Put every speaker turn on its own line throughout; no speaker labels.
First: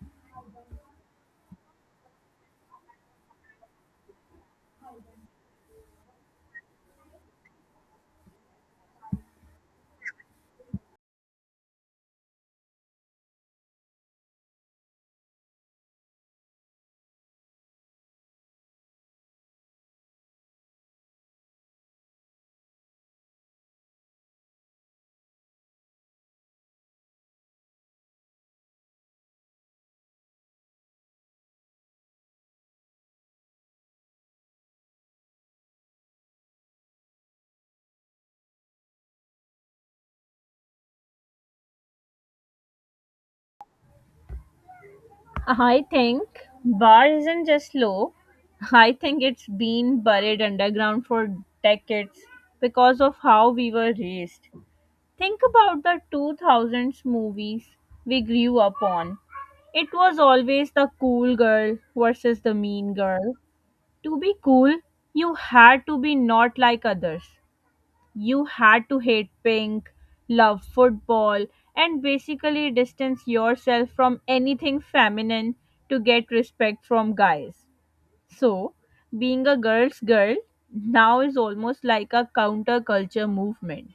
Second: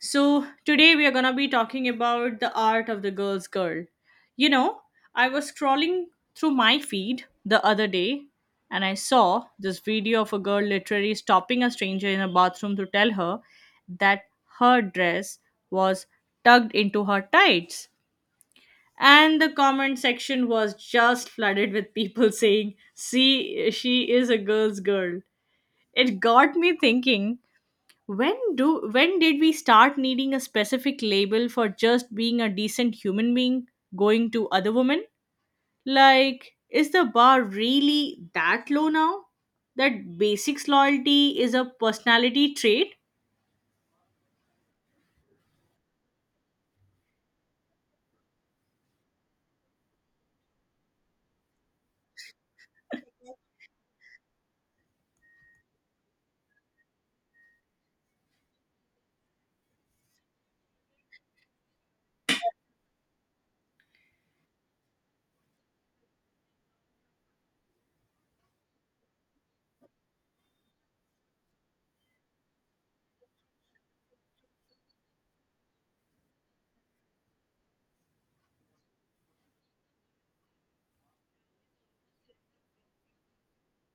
So, today we are going to be talking about the art of the girl's girl. You know, I was scrolling through my feed the other day and I saw this video of a girl literally stopping a stranger in a bathroom to tell her that her dress was tugged into her tights. And the comment section was just flooded with people saying, "See, she is a girl's girl." It got me thinking when did we start needing a specific label for just being a decent human being going to other women? Like, is the bar really that low now? That basics loyalty is a personality trait?
I think bar isn't just low. I think it's been buried underground for decades because of how we were raised. Think about the 2000s movies we grew up on. It was always the cool girl versus the mean girl. To be cool, you had to be not like others. You had to hate pink, love football, and basically distance yourself from anything feminine to get respect from guys. So, being a girl's girl now is almost like a counterculture movement.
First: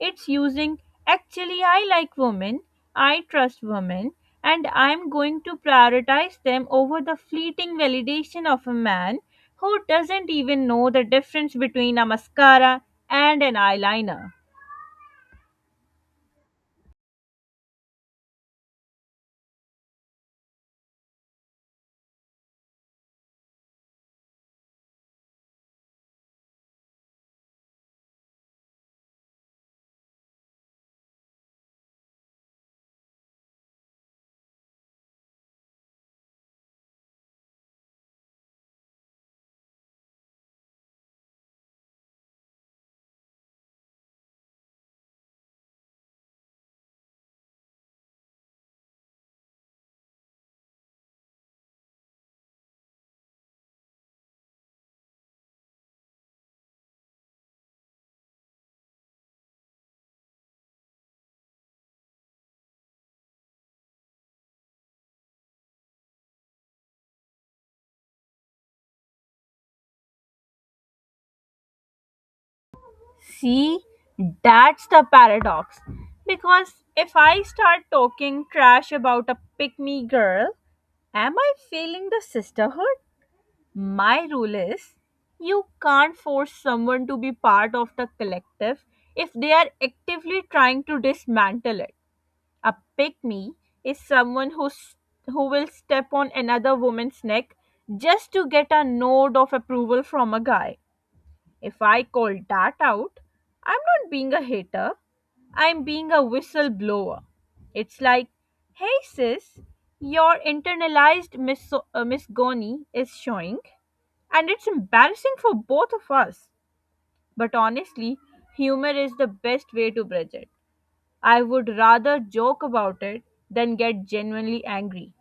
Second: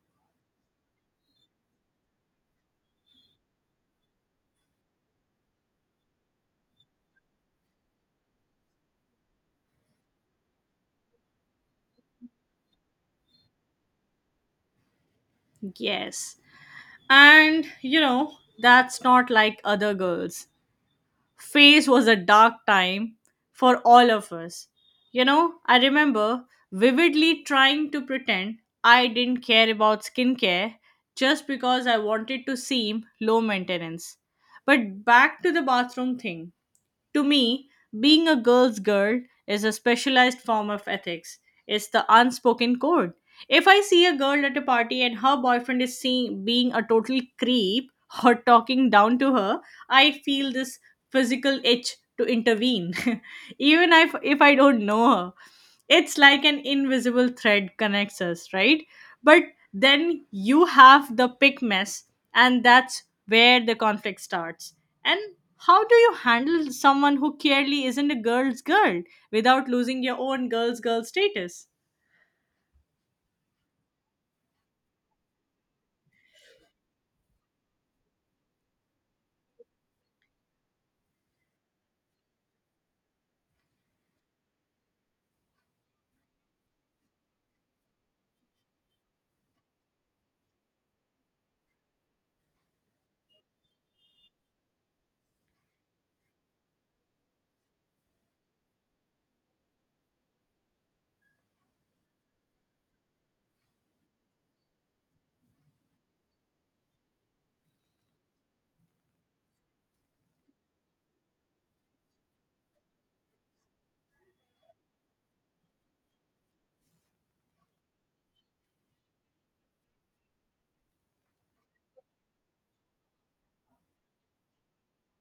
It's using actually I like women, I trust women, and I'm going to prioritize them over the fleeting validation of a man who doesn't even know the difference between a mascara and an eyeliner.
Yes. And you know, that's not like other girls phase was a dark time for all of us. You know, I remember vividly trying to pretend I didn't care about skincare just because I wanted to seem low maintenance. But back to the bathroom thing. To me, being a girl's girl is a specialized form of ethics. It's the unspoken code. If I see a girl at a party and her boyfriend is seeing, being a total creep or talking down to her, I feel this physical itch to intervene, even if I don't know her. It's like an invisible thread connects us, right? But then you have the pick mess, and that's where the conflict starts. And how do you handle someone who clearly isn't a girl's girl without losing your own girl's girl status?
See, that's the paradox. Because if I start talking trash about a pick me girl, am I failing the sisterhood? My rule is you can't force someone to be part of the collective if they are actively trying to dismantle it. A pick me is someone who will step on another woman's neck just to get a nod of approval from a guy. If I call that out, I'm not being a hater, I'm being a whistleblower. It's like, hey sis, your internalized misgony is showing, and it's embarrassing for both of us. But honestly, humor is the best way to bridge it. I would rather joke about it than get genuinely angry.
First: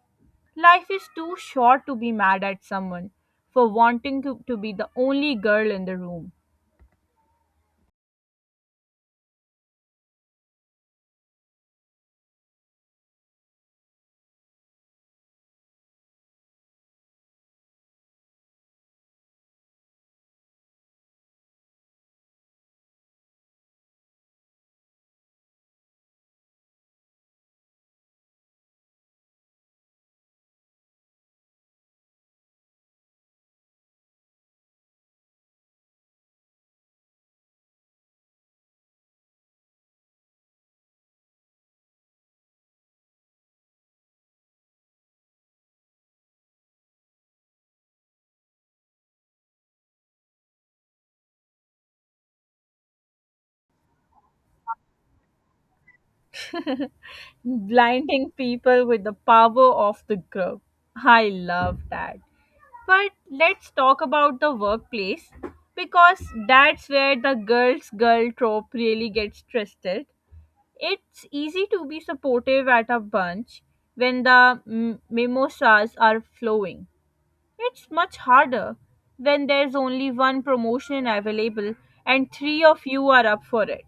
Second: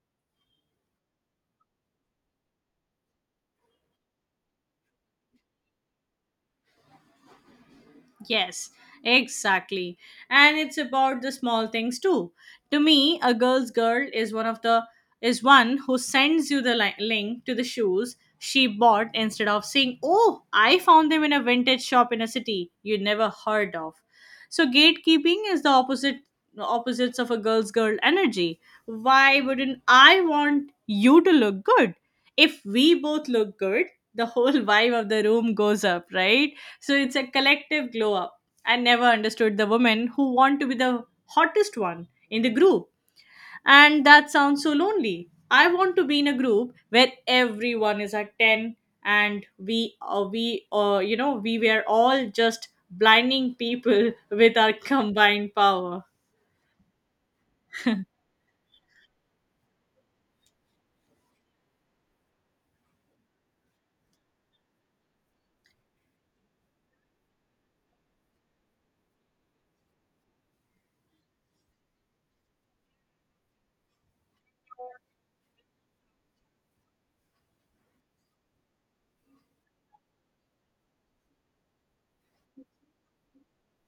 Life is too short to be mad at someone for wanting to be the only girl in the room.
Yes, exactly. And it's about the small things too. To me, a girl's girl is one of the is one who sends you the link to the shoes she bought instead of saying, "Oh, I found them in a vintage shop in a city you never heard of." So gatekeeping is the opposites of a girl's girl energy. Why wouldn't I want you to look good? If we both look good, the whole vibe of the room goes up, right? So it's a collective glow up. I never understood the women who want to be the hottest one in the group. And that sounds so lonely. I want to be in a group where everyone is at 10 and we we were all just blinding people with our combined power.
Blinding people with the power of the group. I love that. But let's talk about the workplace because that's where the girl's girl trope really gets twisted. It's easy to be supportive at a bunch when the mimosas are flowing. It's much harder when there's only one promotion available and three of you are up for it.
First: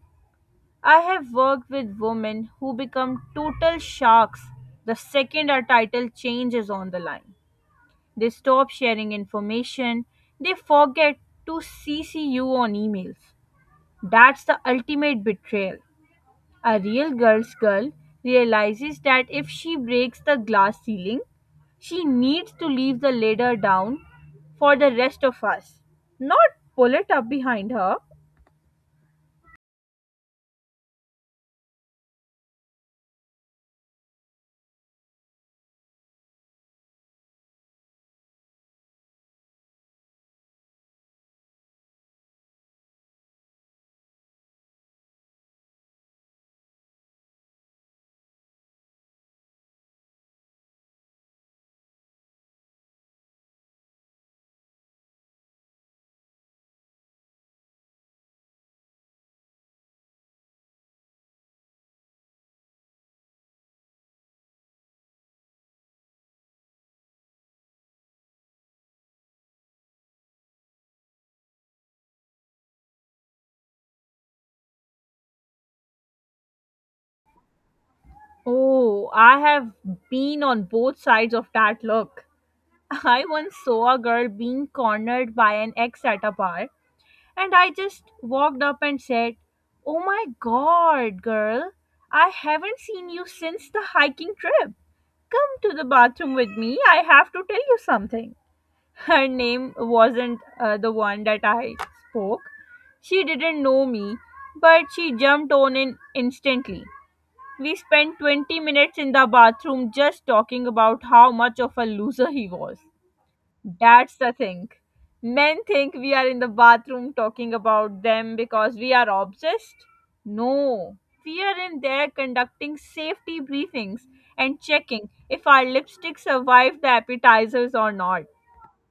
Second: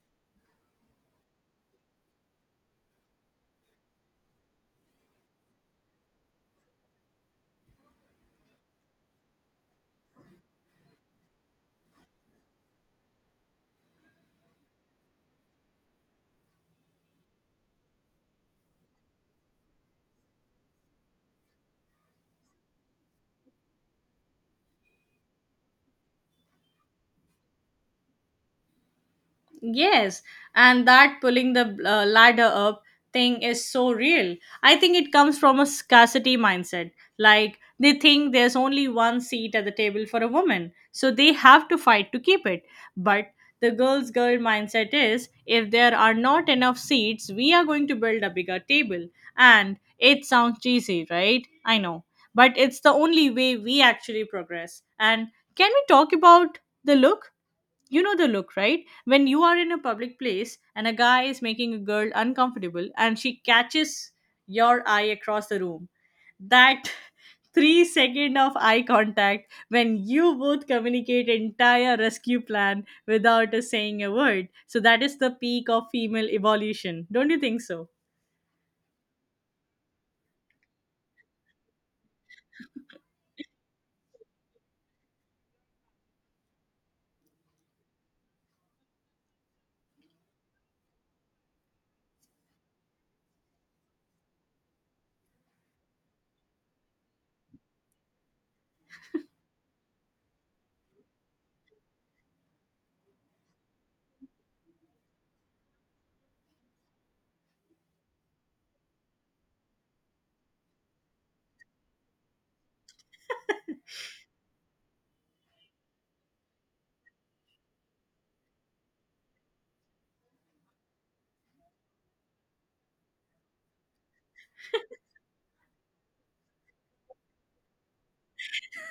I have worked with women who become total sharks the second a title change is on the line. They stop sharing information, they forget to CC you on emails. That's the ultimate betrayal. A real girl's girl realizes that if she breaks the glass ceiling, she needs to leave the ladder down for the rest of us, not pull it up behind her.
Yes, and that pulling the ladder up thing is so real. I think it comes from a scarcity mindset. Like, they think there's only one seat at the table for a woman, so they have to fight to keep it. But the girl's girl mindset is, if there are not enough seats, we are going to build a bigger table. And it sounds cheesy, right? I know. But it's the only way we actually progress. And can we talk about the look? You know the look, right? When you are in a public place and a guy is making a girl uncomfortable and she catches your eye across the room. That 3 second of eye contact when you both communicate entire rescue plan without us saying a word. So that is the peak of female evolution. Don't you think so?
Oh, I have been on both sides of that look. I once saw a girl being cornered by an ex at a bar, and I just walked up and said, "Oh my god, girl, I haven't seen you since the hiking trip. Come to the bathroom with me, I have to tell you something." Her name wasn't the one that I spoke. She didn't know me, but she jumped on in instantly. We spent 20 minutes in the bathroom just talking about how much of a loser he was. That's the thing. Men think we are in the bathroom talking about them because we are obsessed. No, we are in there conducting safety briefings and checking if our lipstick survived the appetizers or not.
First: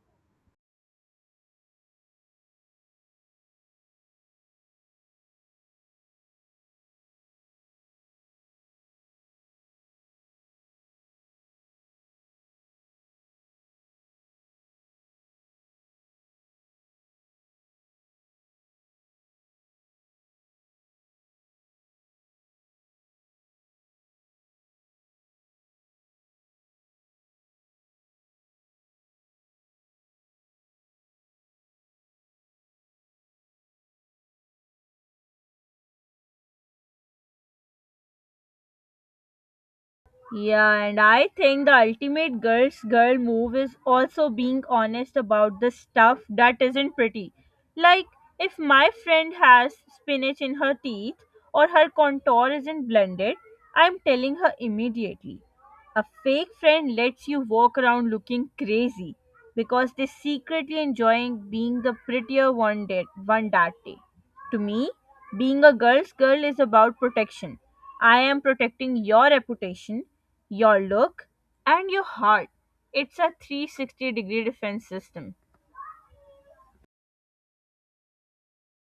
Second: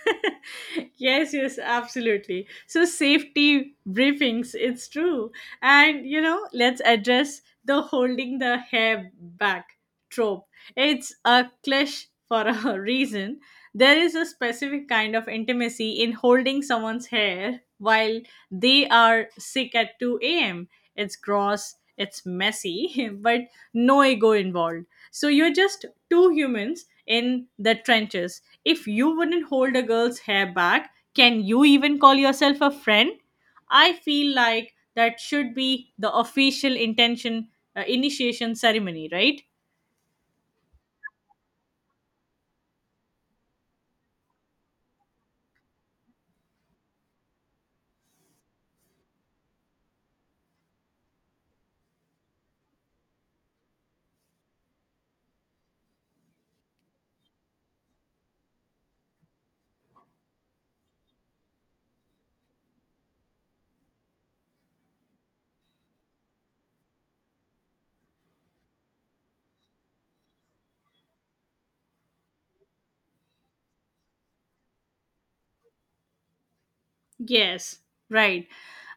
Yes, yes, absolutely. So, safety briefings, it's true. And, you know, let's address the holding the hair back trope. It's a clash for a reason. There is a specific kind of intimacy in holding someone's hair while they are sick at 2 a.m. It's gross, it's messy, but no ego involved. So, you're just two humans in the trenches. If you wouldn't hold a girl's hair back, can you even call yourself a friend? I feel like that should be the official intention initiation ceremony, right?
Yeah, and I think the ultimate girl's girl move is also being honest about the stuff that isn't pretty. Like, if my friend has spinach in her teeth or her contour isn't blended, I'm telling her immediately. A fake friend lets you walk around looking crazy because they're secretly enjoying being the prettier one, one that day. To me, being a girl's girl is about protection. I am protecting your reputation, your look, and your heart. It's a 360 degree defense system.
Yes, right.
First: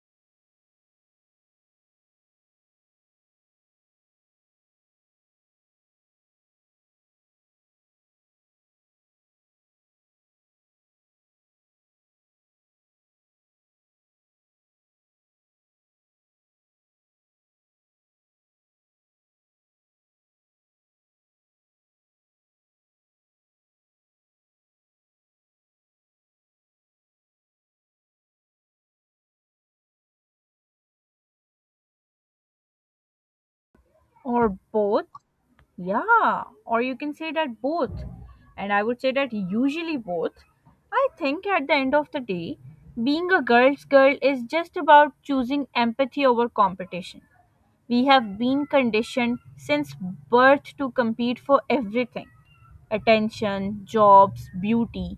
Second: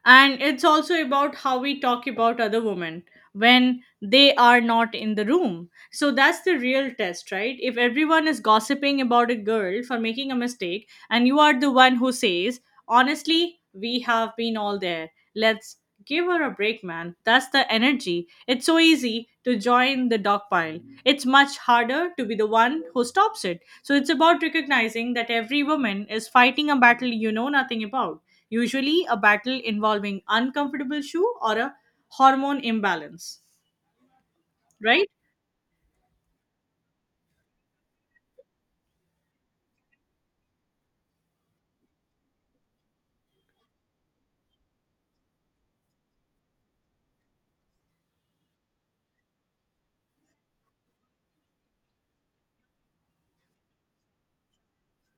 And it's also about how we talk about other women when they are not in the room. So that's the real test, right? If everyone is gossiping about a girl for making a mistake and you are the one who says, honestly, we have been all there. Let's give her a break, man. That's the energy. It's so easy to join the dog pile. It's much harder to be the one who stops it. So it's about recognizing that every woman is fighting a battle you know nothing about, usually a battle involving uncomfortable shoe or a hormone imbalance,
Or both.
right?
Yeah, or you can say that both. And I would say that usually both. I think at the end of the day, being a girl's girl is just about choosing empathy over competition. We have been conditioned since birth to compete for everything: attention, jobs, beauty.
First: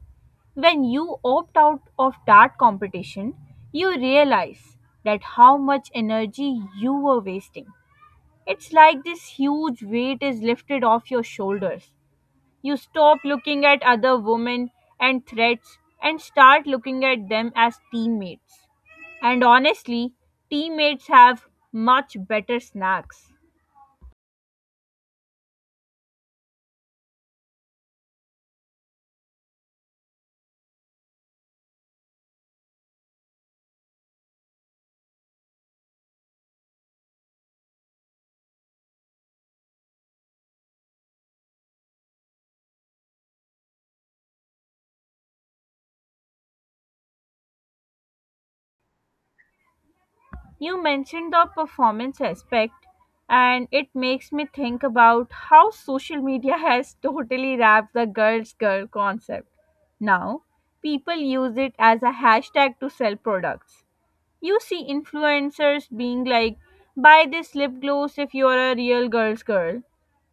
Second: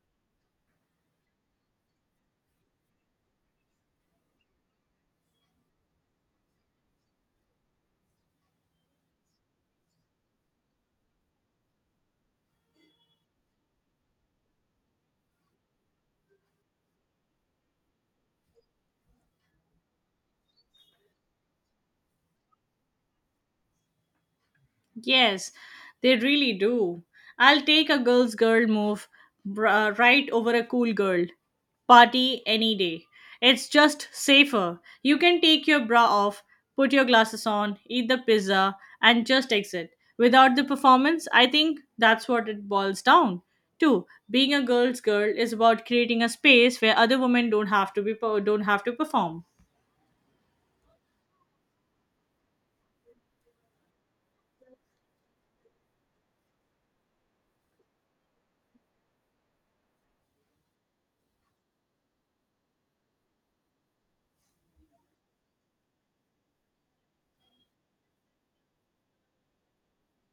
When you opt out of that competition, you realize that how much energy you were wasting. It's like this huge weight is lifted off your shoulders. You stop looking at other women and threats and start looking at them as teammates. And honestly, teammates have much better snacks.
Yes, they really do. I'll take a girl's girl move right over a cool girl party any day. It's just safer. You can take your bra off, put your glasses on, eat the pizza, and just exit. Without the performance, I think that's what it boils down to. Being a girl's girl is about creating a space where other women don't have to perform.
You mentioned the performance aspect, and it makes me think about how social media has totally wrapped the girl's girl concept. Now, people use it as a hashtag to sell products. You see influencers being like, buy this lip gloss if you're a real girl's girl.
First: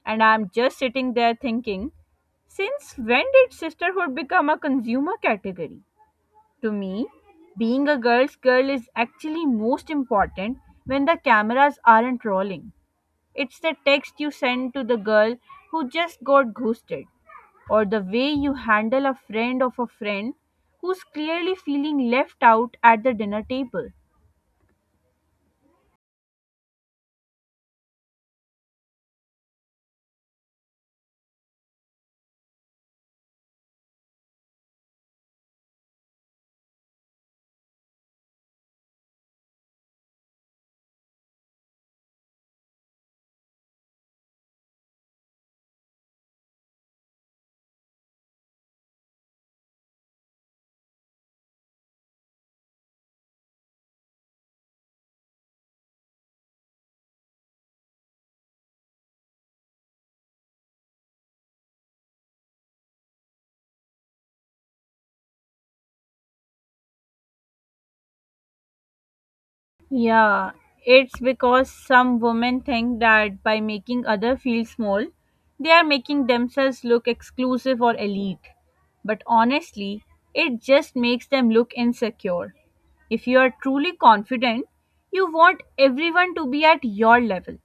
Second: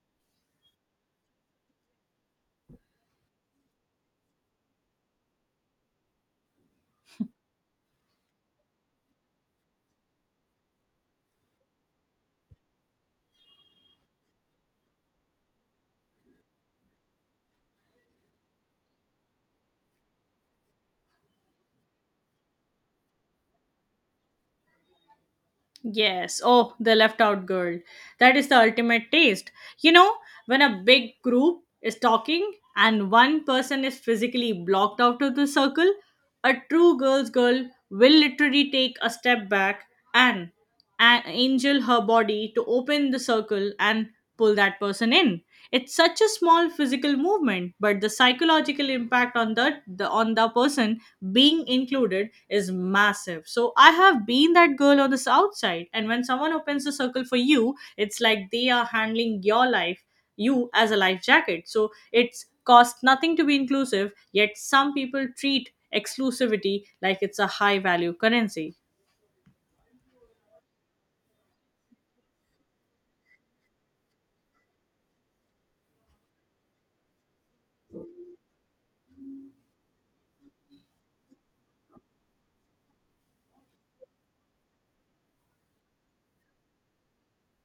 And I'm just sitting there thinking, since when did sisterhood become a consumer category? To me, being a girl's girl is actually most important when the cameras aren't rolling. It's the text you send to the girl who just got ghosted, or the way you handle a friend of a friend who's clearly feeling left out at the dinner table.
Yes. Oh, the left out girl. That is the ultimate taste. You know, when a big group is talking and one person is physically blocked out of the circle, a true girl's girl will literally take a step back and, and angel her body to open the circle and pull that person in. It's such a small physical movement, but the psychological impact on the on the person being included is massive. So I have been that girl on the south side, and when someone opens a circle for you, it's like they are handling your life, you as a life jacket. So it's cost nothing to be inclusive, yet some people treat exclusivity like it's a high value currency.
Yeah, it's because some women think that by making other feel small, they are making themselves look exclusive or elite. But honestly, it just makes them look insecure. If you are truly confident, you want everyone to be at your level.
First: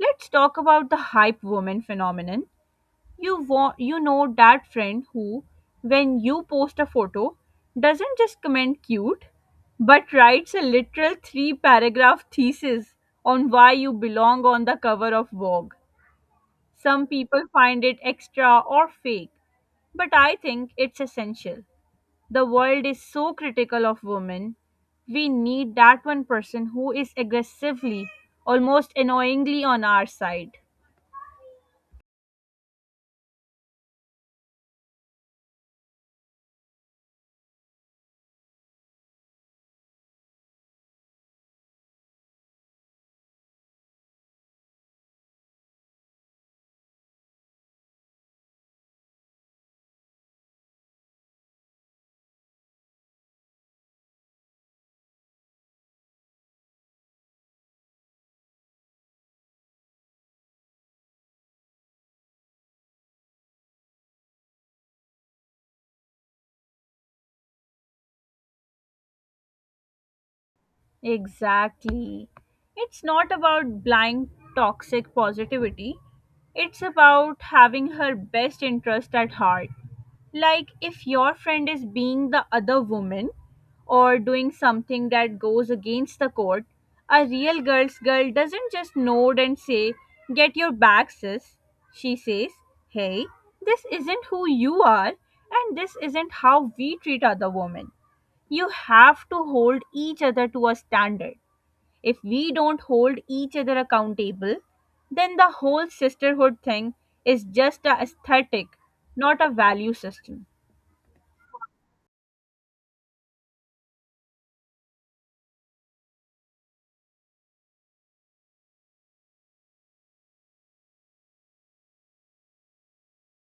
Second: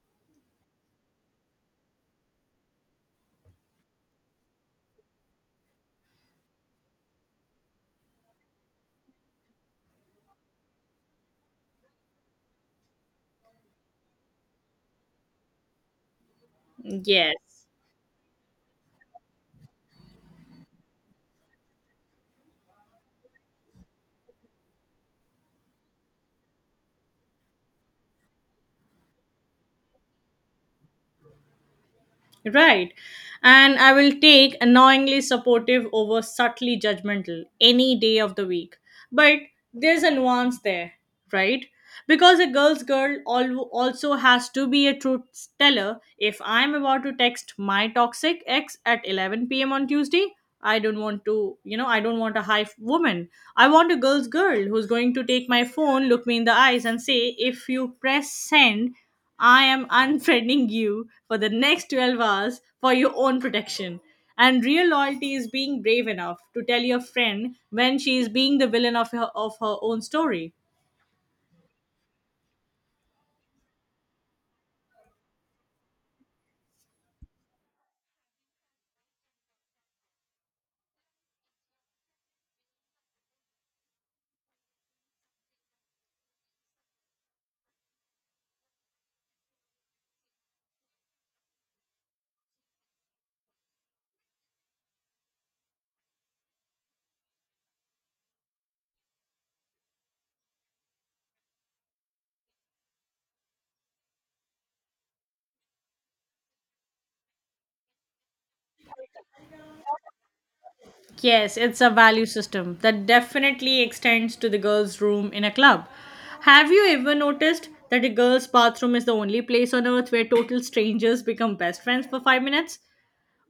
Let's talk about the hype woman phenomenon. You want, you know that friend who, when you post a photo, doesn't just comment cute but writes a literal three paragraph thesis on why you belong on the cover of Vogue. Some people
Yes.
find it extra or fake, but I think it's essential. The world is so critical of women. We need that one person who is aggressively, almost annoyingly on our side.
Right. And I will take annoyingly supportive over subtly judgmental any day of the week. But there's a nuance there, right? Because a girl's girl also has to be a truth teller. If I'm about to text my toxic ex at 11 p.m. on Tuesday, I don't want to, I don't want a woman. I want a girl's girl who's going to take my phone, look me in the eyes, and say, if you press send, I am unfriending you for the next 12 hours for your own protection. And real loyalty is being brave enough to tell your friend when she is being the villain of her own story.
Exactly. It's not about blind toxic positivity. It's about having her best interest at heart. Like if your friend is being the other woman or doing something that goes against the code, a real girl's girl doesn't just nod and say, "Get your back, sis." She says, "Hey, this isn't who you are, and this isn't how we treat other women." You have to hold each other to a standard. If we don't hold each other accountable, then the whole sisterhood thing is just a aesthetic, not a value system.
Yes, it's a value system that definitely extends to the girls' room in a club. Have you ever noticed that a girl's bathroom is the only place on earth where total strangers become best friends for 5 minutes?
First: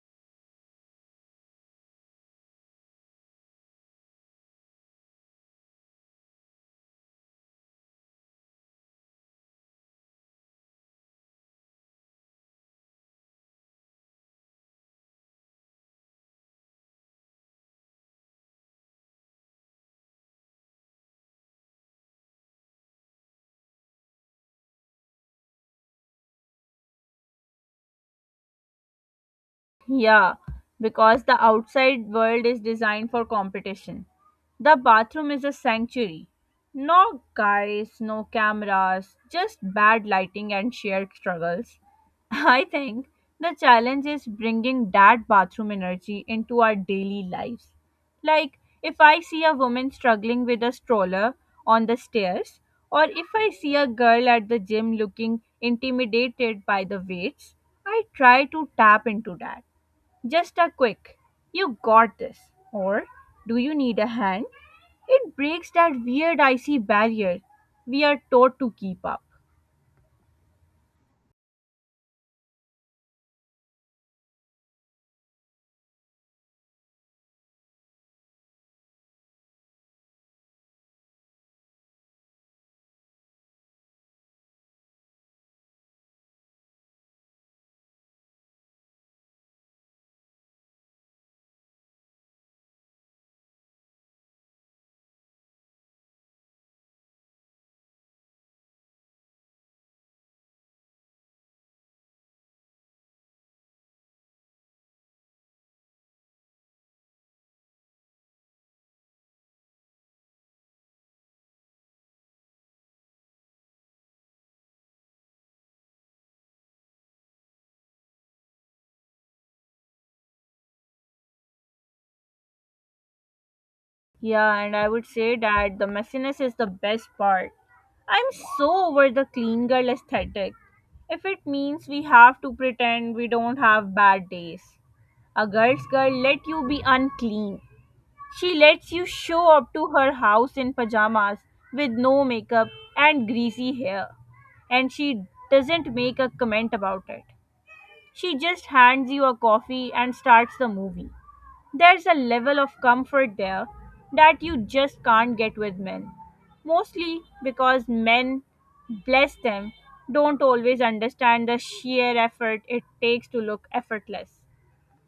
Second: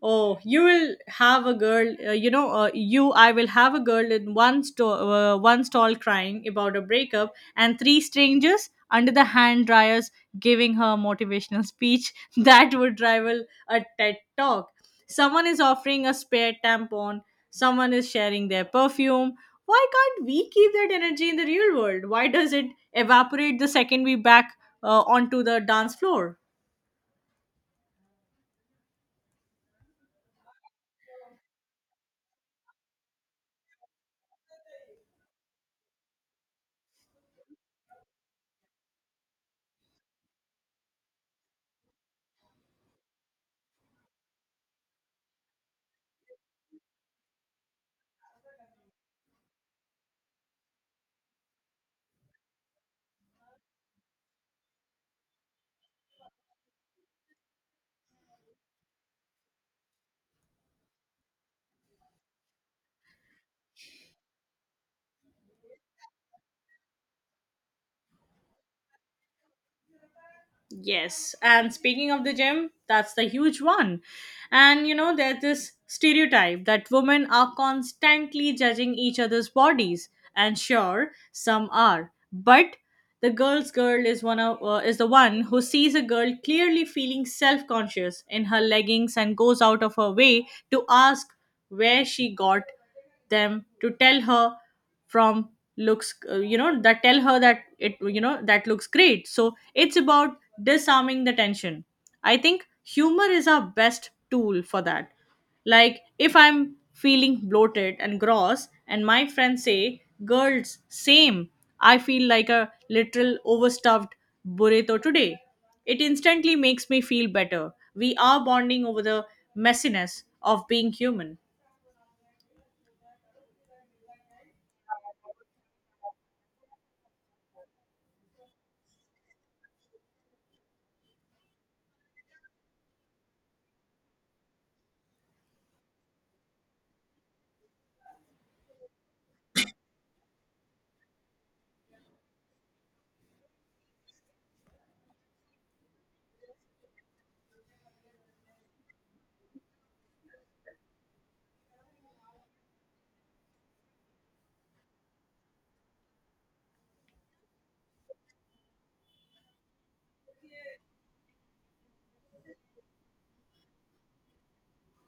Oh, you will have a girl. You know, you. I will have a girl in one stall crying about a breakup, and three strangers under the hand dryers giving her a motivational speech that would rival a TED talk. Someone is offering a spare tampon. Someone is sharing their perfume. Why can't we keep that energy in the real world? Why does it evaporate the second we back onto the dance floor?
Yeah, because the outside world is designed for competition. The bathroom is a sanctuary. No guys, no cameras, just bad lighting and shared struggles. I think the challenge is bringing that bathroom energy into our daily lives. Like, if I see a woman struggling with a stroller on the stairs, or if I see a girl at the gym looking intimidated by the weights, I try to tap into that. Just a quick, "you got this," or "do you need a hand?" It breaks that weird icy barrier we are taught to keep up.
Yes, and speaking of the gym, that's the huge one. And you know, there's this stereotype that women are constantly judging each other's bodies, and sure, some are. But the girl's girl is one of is the one who sees a girl clearly feeling self-conscious in her leggings and goes out of her way to ask where she got them, to tell her from looks you know that tell her that it you know that looks great. So it's about disarming the tension. I think humor is our best tool for that. Like, if I'm feeling bloated and gross and my friends say, girls, same, I feel like a literal overstuffed burrito today. It instantly makes me feel better. We are bonding over the messiness of being human.
Yeah, and I would say that the messiness is the best part. I'm so over the clean girl aesthetic. If it means we have to pretend we don't have bad days, a girl's girl let you be unclean. She lets you show up to her house in pajamas with no makeup and greasy hair, and she doesn't make a comment about it. She just hands you a coffee and starts the movie. There's a level of comfort there that you just can't get with men, mostly because men, bless them, don't always understand the sheer effort it takes to look effortless.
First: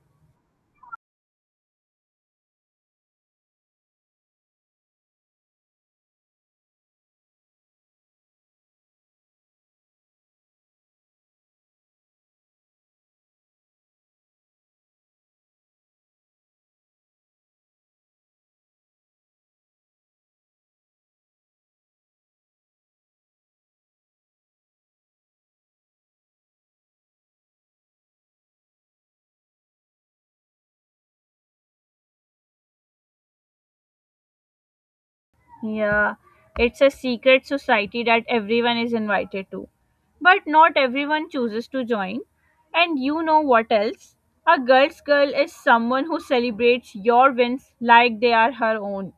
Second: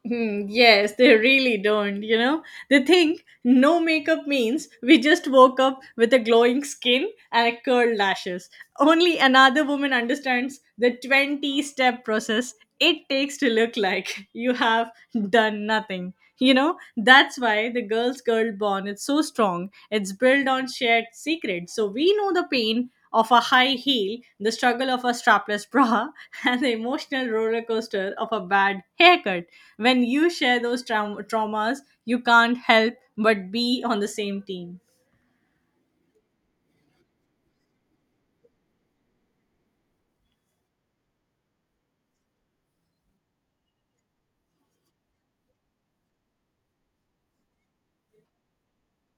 Hmm, yes, they really don't, you know? They think no makeup means we just woke up with a glowing skin and a curled lashes. Only another woman understands the 20 step process it takes to look like you have done nothing. You know, that's why the girl's girl bond is so strong. It's built on shared secrets. So we know the pain of a high heel, the struggle of a strapless bra, and the emotional roller coaster of a bad haircut. When you share those traumas, you can't help but be on the same team.
Yeah, it's a secret society that everyone is invited to. But not everyone chooses to join. And you know what else? A girl's girl is someone who celebrates your wins like they are her own.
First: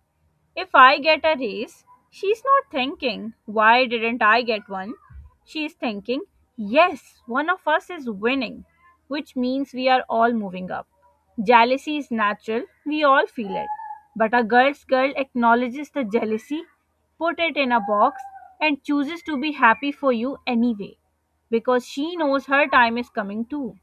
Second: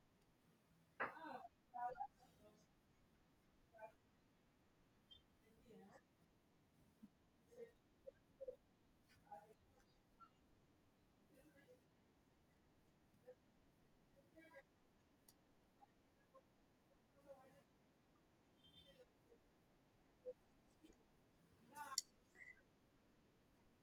If I get a raise, she's not thinking, why didn't I get one? She's thinking, yes, one of us is winning, which means we are all moving up. Jealousy is natural, we all feel it. But a girl's girl acknowledges the jealousy, put it in a box, and chooses to be happy for you anyway, because she knows her time is coming too.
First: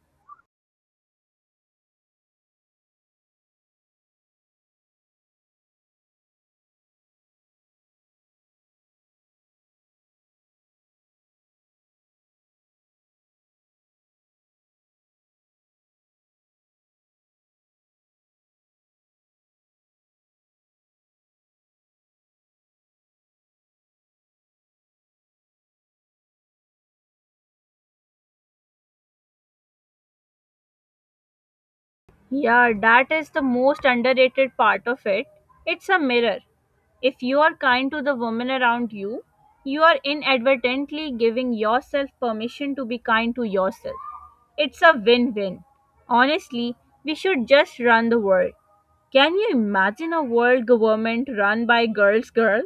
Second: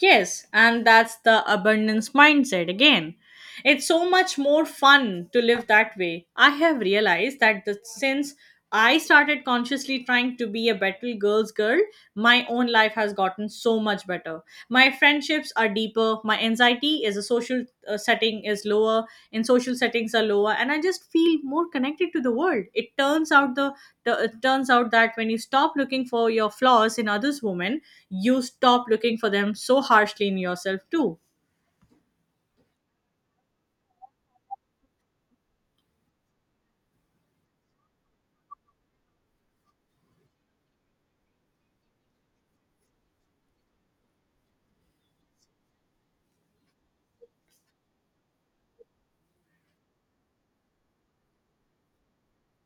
Yes, and that's the abundance mindset again. It's so much more fun to live that way. I have realized that since I started consciously trying to be a better girl's girl, my own life has gotten so much better. My friendships are deeper. My anxiety is a social setting is lower. In social settings are lower, and I just feel more connected to the world. It turns out that when you stop looking for your flaws in others, women, you stop looking for them so harshly in yourself too.
Yeah, that is the most underrated part of it. It's a mirror. If you are kind to the women around you, you are inadvertently giving yourself permission to be kind to yourself. It's a win win. Honestly, we should just run the world. Can you imagine a world government run by girls, girl?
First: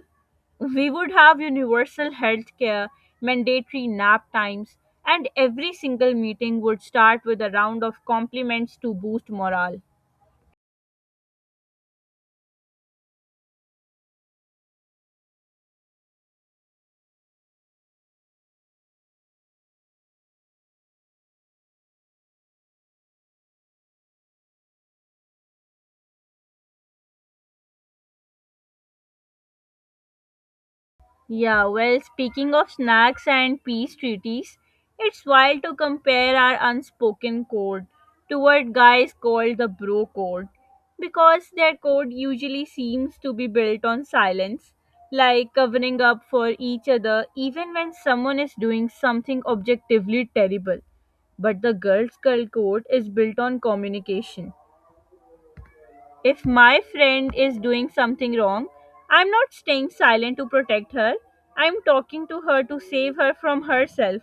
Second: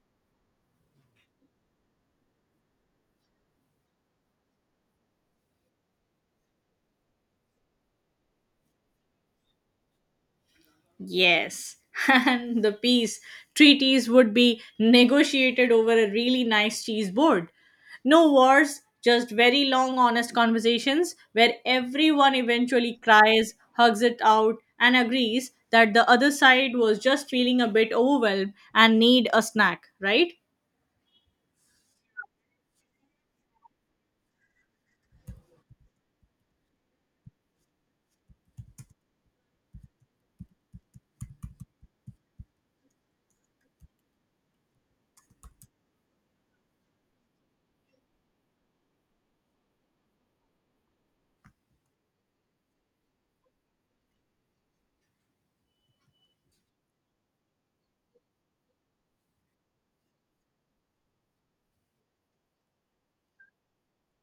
We would have universal health care, mandatory nap times, and every single meeting would start with a round of compliments to boost morale.
Yes, and the peace treaties would be negotiated over a really nice cheese board. No wars, just very long, honest conversations where everyone eventually cries, hugs it out, and agrees that the other side was just feeling a bit overwhelmed and need a snack, right?
Yeah, well, speaking of snacks and peace treaties, it's wild to compare our unspoken code to what guys call the bro code because their code usually seems to be built on silence, like covering up for each other even when someone is doing something objectively terrible. But the girls' girl code is built on communication. If my friend is doing something wrong, I'm not staying silent to protect her. I'm talking to her to save her from herself.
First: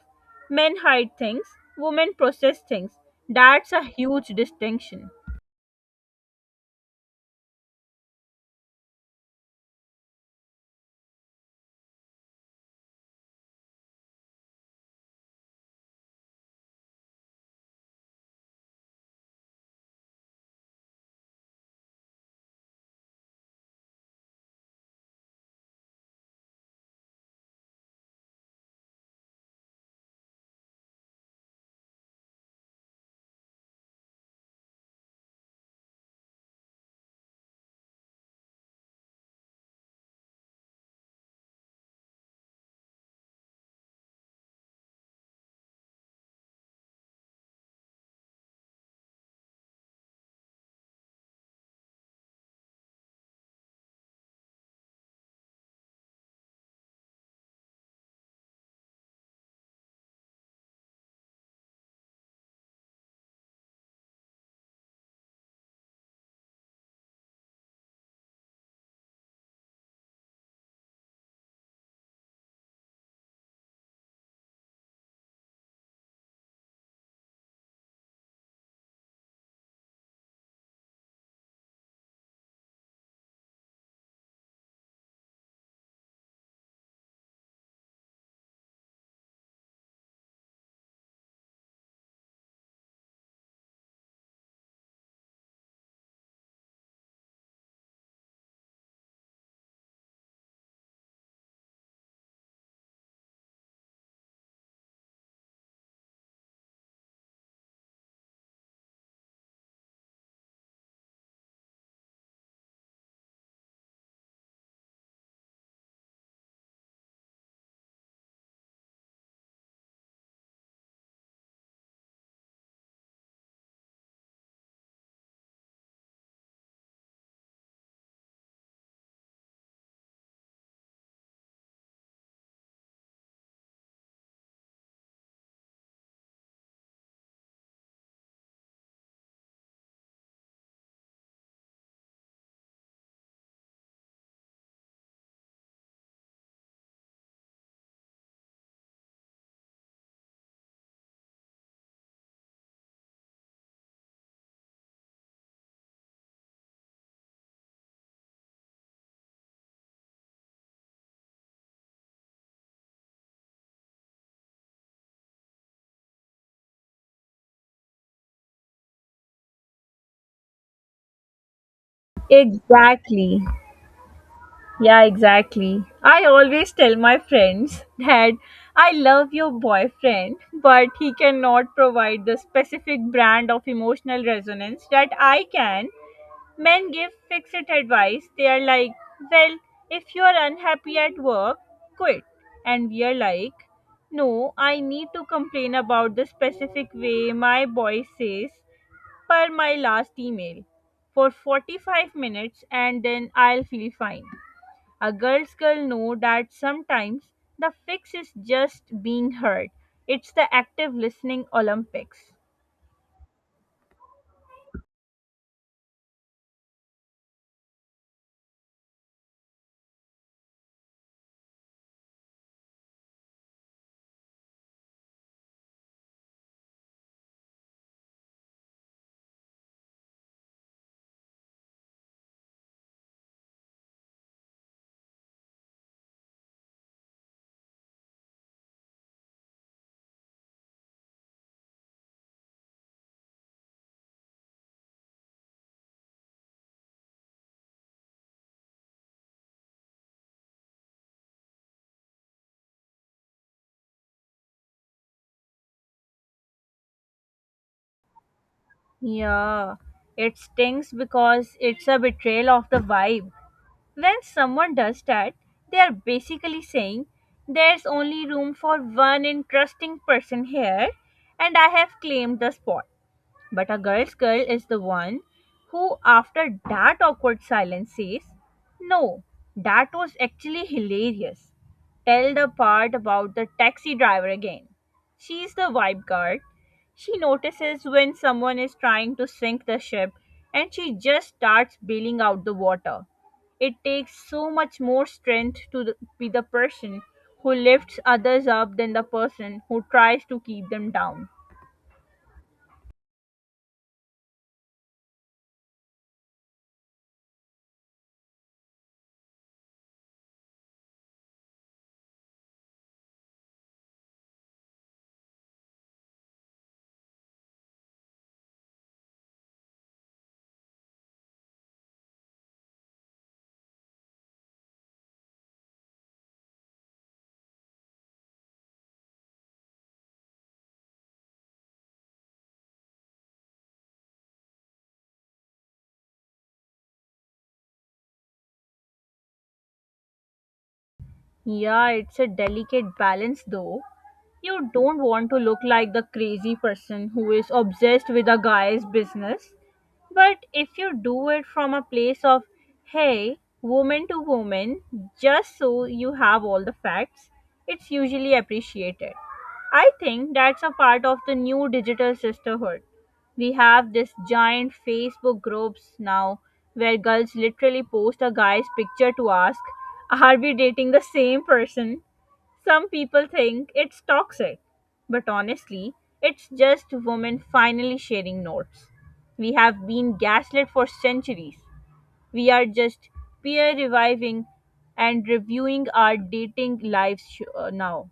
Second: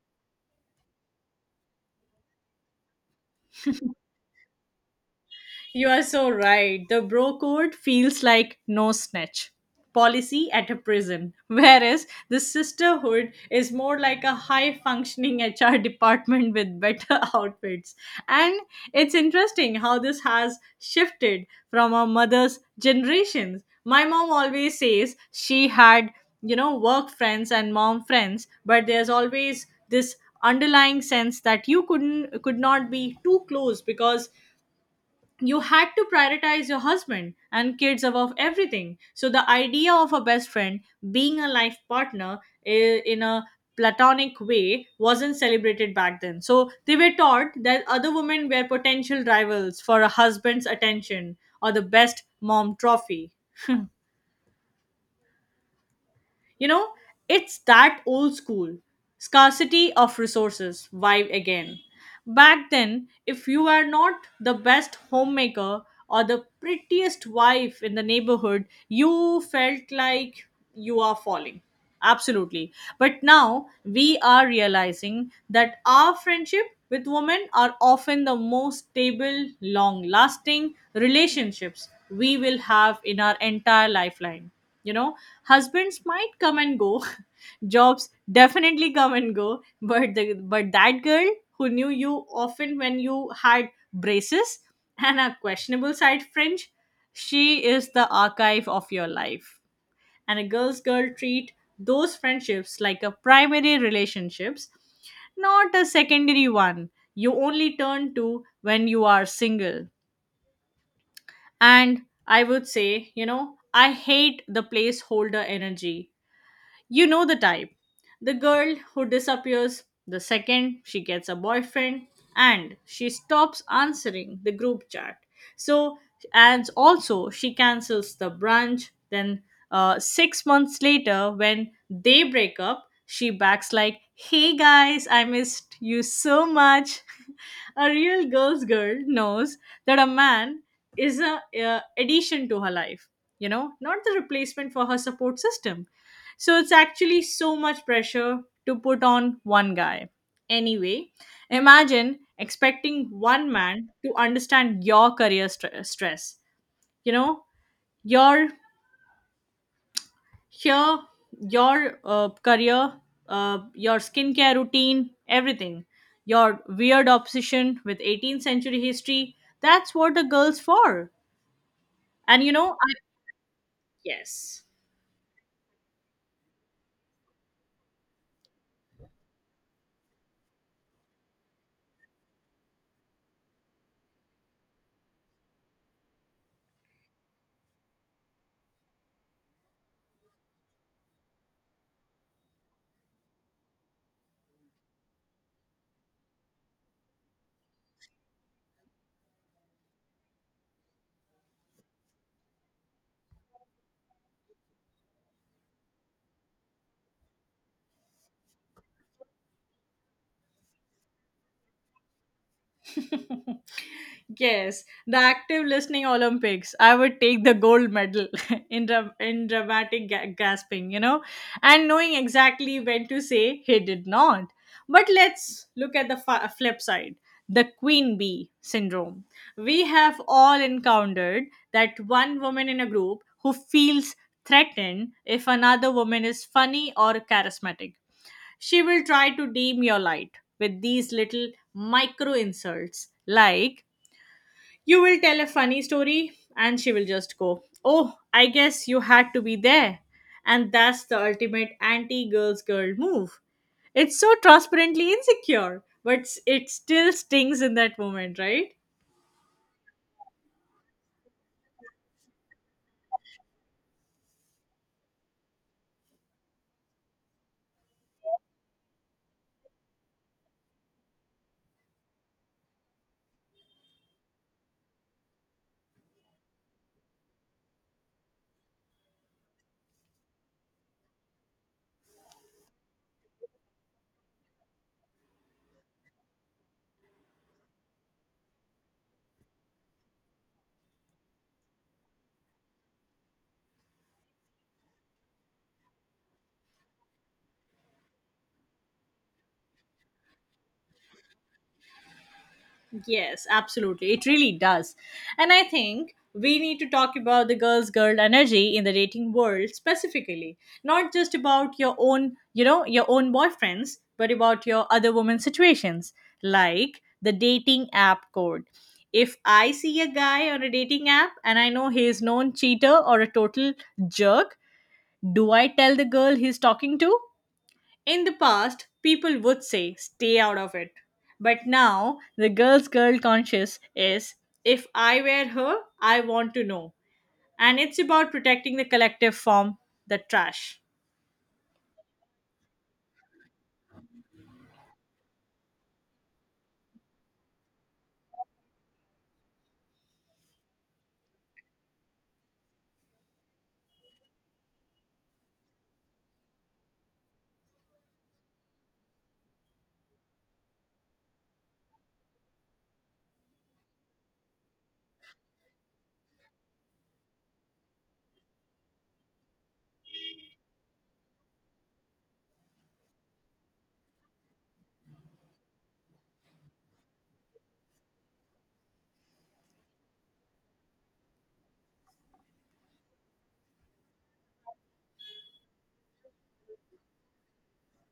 Men hide things, women process things. That's a huge distinction.
You are so right. The bro code feels like no snitch policy at a prison, whereas the sisterhood is more like a high functioning HR department with better outfits. And it's interesting how this has shifted from our mother's generations. My mom always says she had, work friends and mom friends, but there's always this underlying sense that you could not be too close because you had to prioritize your husband and kids above everything. So the idea of a best friend being a life partner in a platonic way wasn't celebrated back then. So they were taught that other women were potential rivals for a husband's attention or the best mom trophy. You know, it's that old school scarcity of resources vibe again. Back then, if you were not the best homemaker or the prettiest wife in the neighborhood, you felt like you are falling. Absolutely. But now we are realizing that our friendship with women are often the most stable, long lasting relationships we will have in our entire lifeline. You know, husbands might come and go, jobs definitely come and go, but that girl who knew you often when you had braces and a questionable side fringe, she is the archive of your life, and a girl's girl treat those friendships like a primary relationships, not a secondary one you only turn to when you are single. And I would say, I hate the placeholder energy, you know the type, the girl who disappears the second she gets a boyfriend and she stops answering the group chat. So, and also she cancels the brunch. Then, 6 months later, when they break up, she backs like, "Hey guys, I missed you so much." A real girl's girl knows that a man is a, addition to her life, you know, not the replacement for her support system. So it's actually so much pressure to put on one guy. Anyway, imagine expecting one man to understand your career stress. You know, your here, your career, your skincare routine, everything. Your weird obsession with 18th century history. That's what a girl's for. And you know, I
Exactly.
Yes.
Yeah, exactly. I always tell my friends that I love your boyfriend, but he cannot provide the specific brand of emotional resonance that I can. Men give fixed advice. They are like, well, if you are unhappy at work, quit. And we are like, no, I need to complain about the specific way my boss says "per my last email" for 45 minutes and then I'll feel fine. A girl's girl know that sometimes the fix is just being heard. It's the active listening Olympics.
Yes, the active listening Olympics. I would take the gold medal in, dramatic gasping, you know, and knowing exactly when to say he did not. But let's look at the flip side, the queen bee syndrome. We have all encountered that one woman in a group who feels threatened if another woman is funny or charismatic. She will try to dim your light with these little micro insults. Like, you will tell a funny story and she will just go, "Oh, I guess you had to be there." And that's the ultimate anti-girls girl move. It's so transparently insecure, but it still stings in that moment, right?
Yeah, it stings because it's a betrayal of the vibe. When someone does that, they are basically saying, "There's only room for one interesting person here, and I have claimed the spot." But a girl's girl is the one who, after that awkward silence, says, "No, that was actually hilarious. Tell the part about the taxi driver again." She's the vibe guard. She notices when someone is trying to sink the ship and she just starts bailing out the water. It takes so much more strength to be the person who lifts others up than the person who tries to keep them down.
Yes, absolutely. It really does. And I think we need to talk about the girls girl energy in the dating world specifically, not just about your own, you know, your own boyfriends, but about your other women's situations, like the dating app code. If I see a guy on a dating app and I know he is known cheater or a total jerk, do I tell the girl he's talking to? In the past, people would say, stay out of it. But now, the girl's girl conscious is, if I wear her, I want to know. And it's about protecting the collective from the trash.
Yeah, it's a delicate balance though. You don't want to look like the crazy person who is obsessed with a guy's business. But if you do it from a place of, hey, woman to woman, just so you have all the facts, it's usually appreciated. I think that's a part of the new digital sisterhood. We have this giant Facebook groups now where girls literally post a guy's picture to ask, "Are we dating the same person?" Some people think it's toxic, but honestly, it's just women finally sharing notes. We have been gaslit for centuries. We are just peer reviving and reviewing our dating lives now.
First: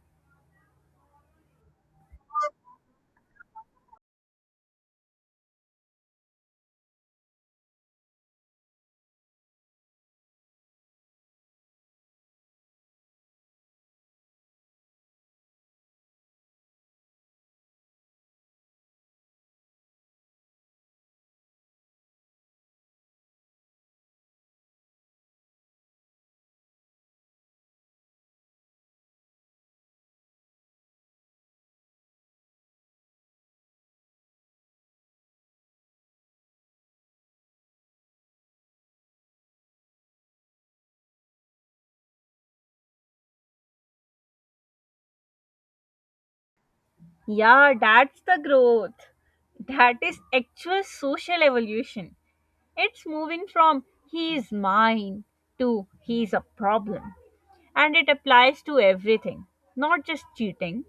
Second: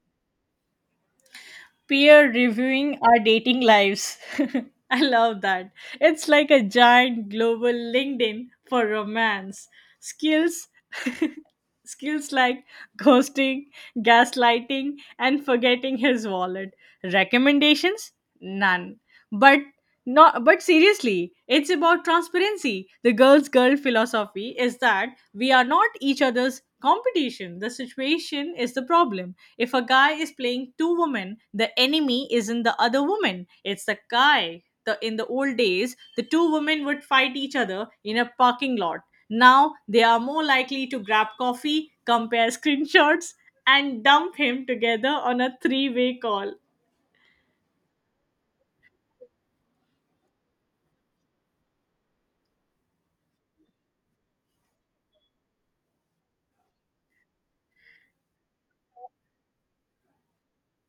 Peer reviewing our dating lives. I love that. It's like a giant global LinkedIn for romance. Skills. Skills like ghosting, gaslighting, and forgetting his wallet. Recommendations? None. But not but seriously, it's about transparency. The girl's girl philosophy is that we are not each other's competition. The situation is the problem. If a guy is playing two women, the enemy isn't the other woman, it's the guy. In the old days, the two women would fight each other in a parking lot. Now they are more likely to grab coffee, compare screenshots, and dump him together on a three-way call.
Yeah, that's the growth. That is actual social evolution. It's moving from "he is mine" to "he is a problem." And it applies to everything, not just cheating.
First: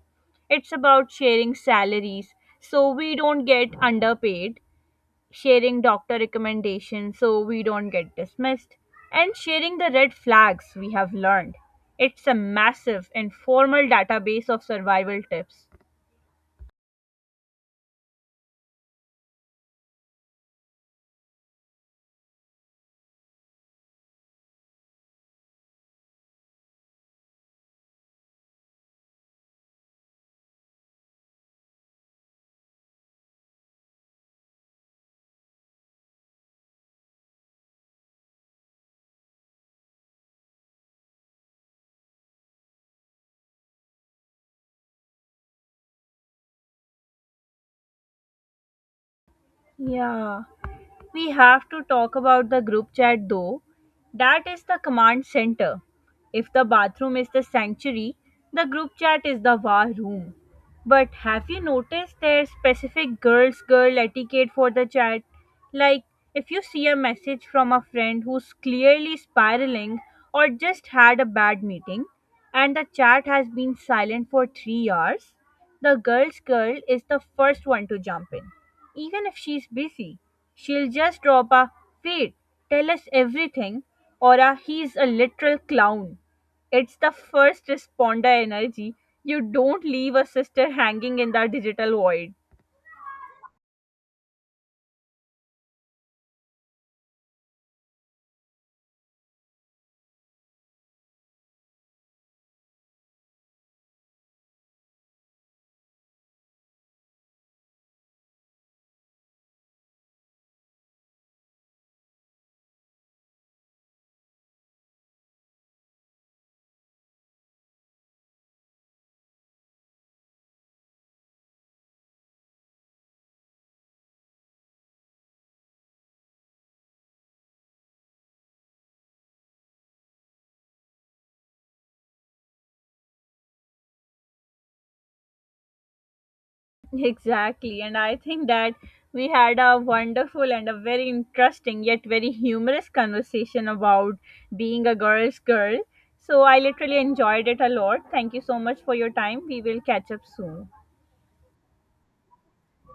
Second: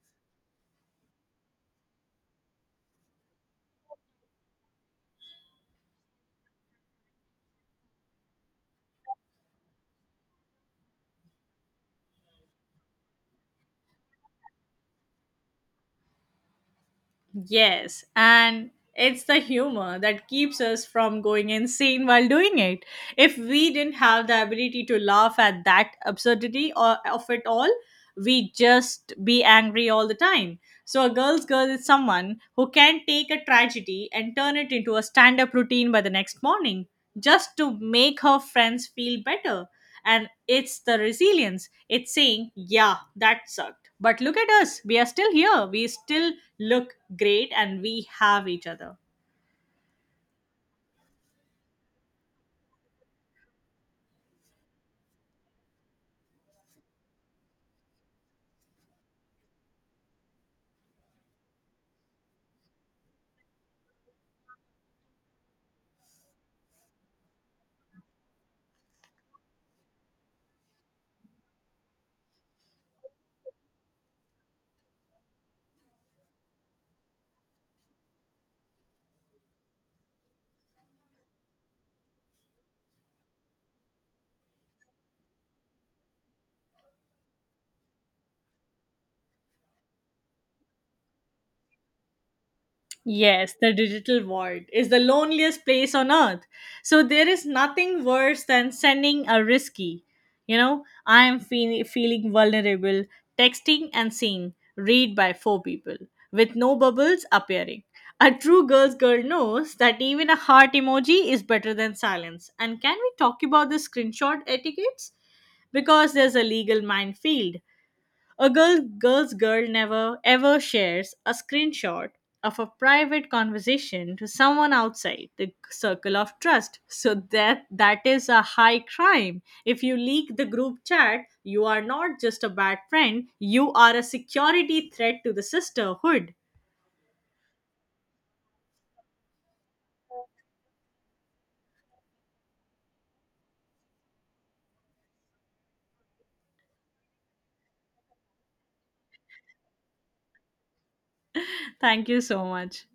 It's about sharing salaries so we don't get underpaid, sharing doctor recommendations so we don't get dismissed, and sharing the red flags we have learned. It's a massive informal database of survival tips.
Yes, and it's the humor that keeps us from going insane while doing it. If we didn't have the ability to laugh at that absurdity or of it all, we just be angry all the time. So a girl's girl is someone who can take a tragedy and turn it into a stand-up routine by the next morning, just to make her friends feel better. And it's the resilience, it's saying, yeah, that sucked, but look at us, we are still here, we still look great, and we have each other.
Yeah. We have to talk about the group chat though. That is the command center. If the bathroom is the sanctuary, the group chat is the war room. But have you noticed there's specific girls girl etiquette for the chat? Like if you see a message from a friend who's clearly spiraling or just had a bad meeting and the chat has been silent for 3 hours, the girl's girl is the first one to jump in. Even if she's busy, she'll just drop a "wait, tell us everything," or a "he's a literal clown." It's the first responder energy. You don't leave a sister hanging in the digital void.
Yes, the digital void is the loneliest place on earth. So there is nothing worse than sending a risky. You know, I am feeling vulnerable, texting and seeing read by four people with no bubbles appearing. A true girl's girl knows that even a heart emoji is better than silence. And can we talk about the screenshot etiquettes? Because there's a legal minefield. A girl's girl never ever shares a screenshot of a private conversation to someone outside the circle of trust. So that is a high crime. If you leak the group chat, you are not just a bad friend, you are a security threat to the sisterhood.
Exactly, and I think that we had a wonderful and a very interesting yet very humorous conversation about being a girl's girl. So I literally enjoyed it a lot. Thank you so much for your time. We will catch up soon.
Thank you so much.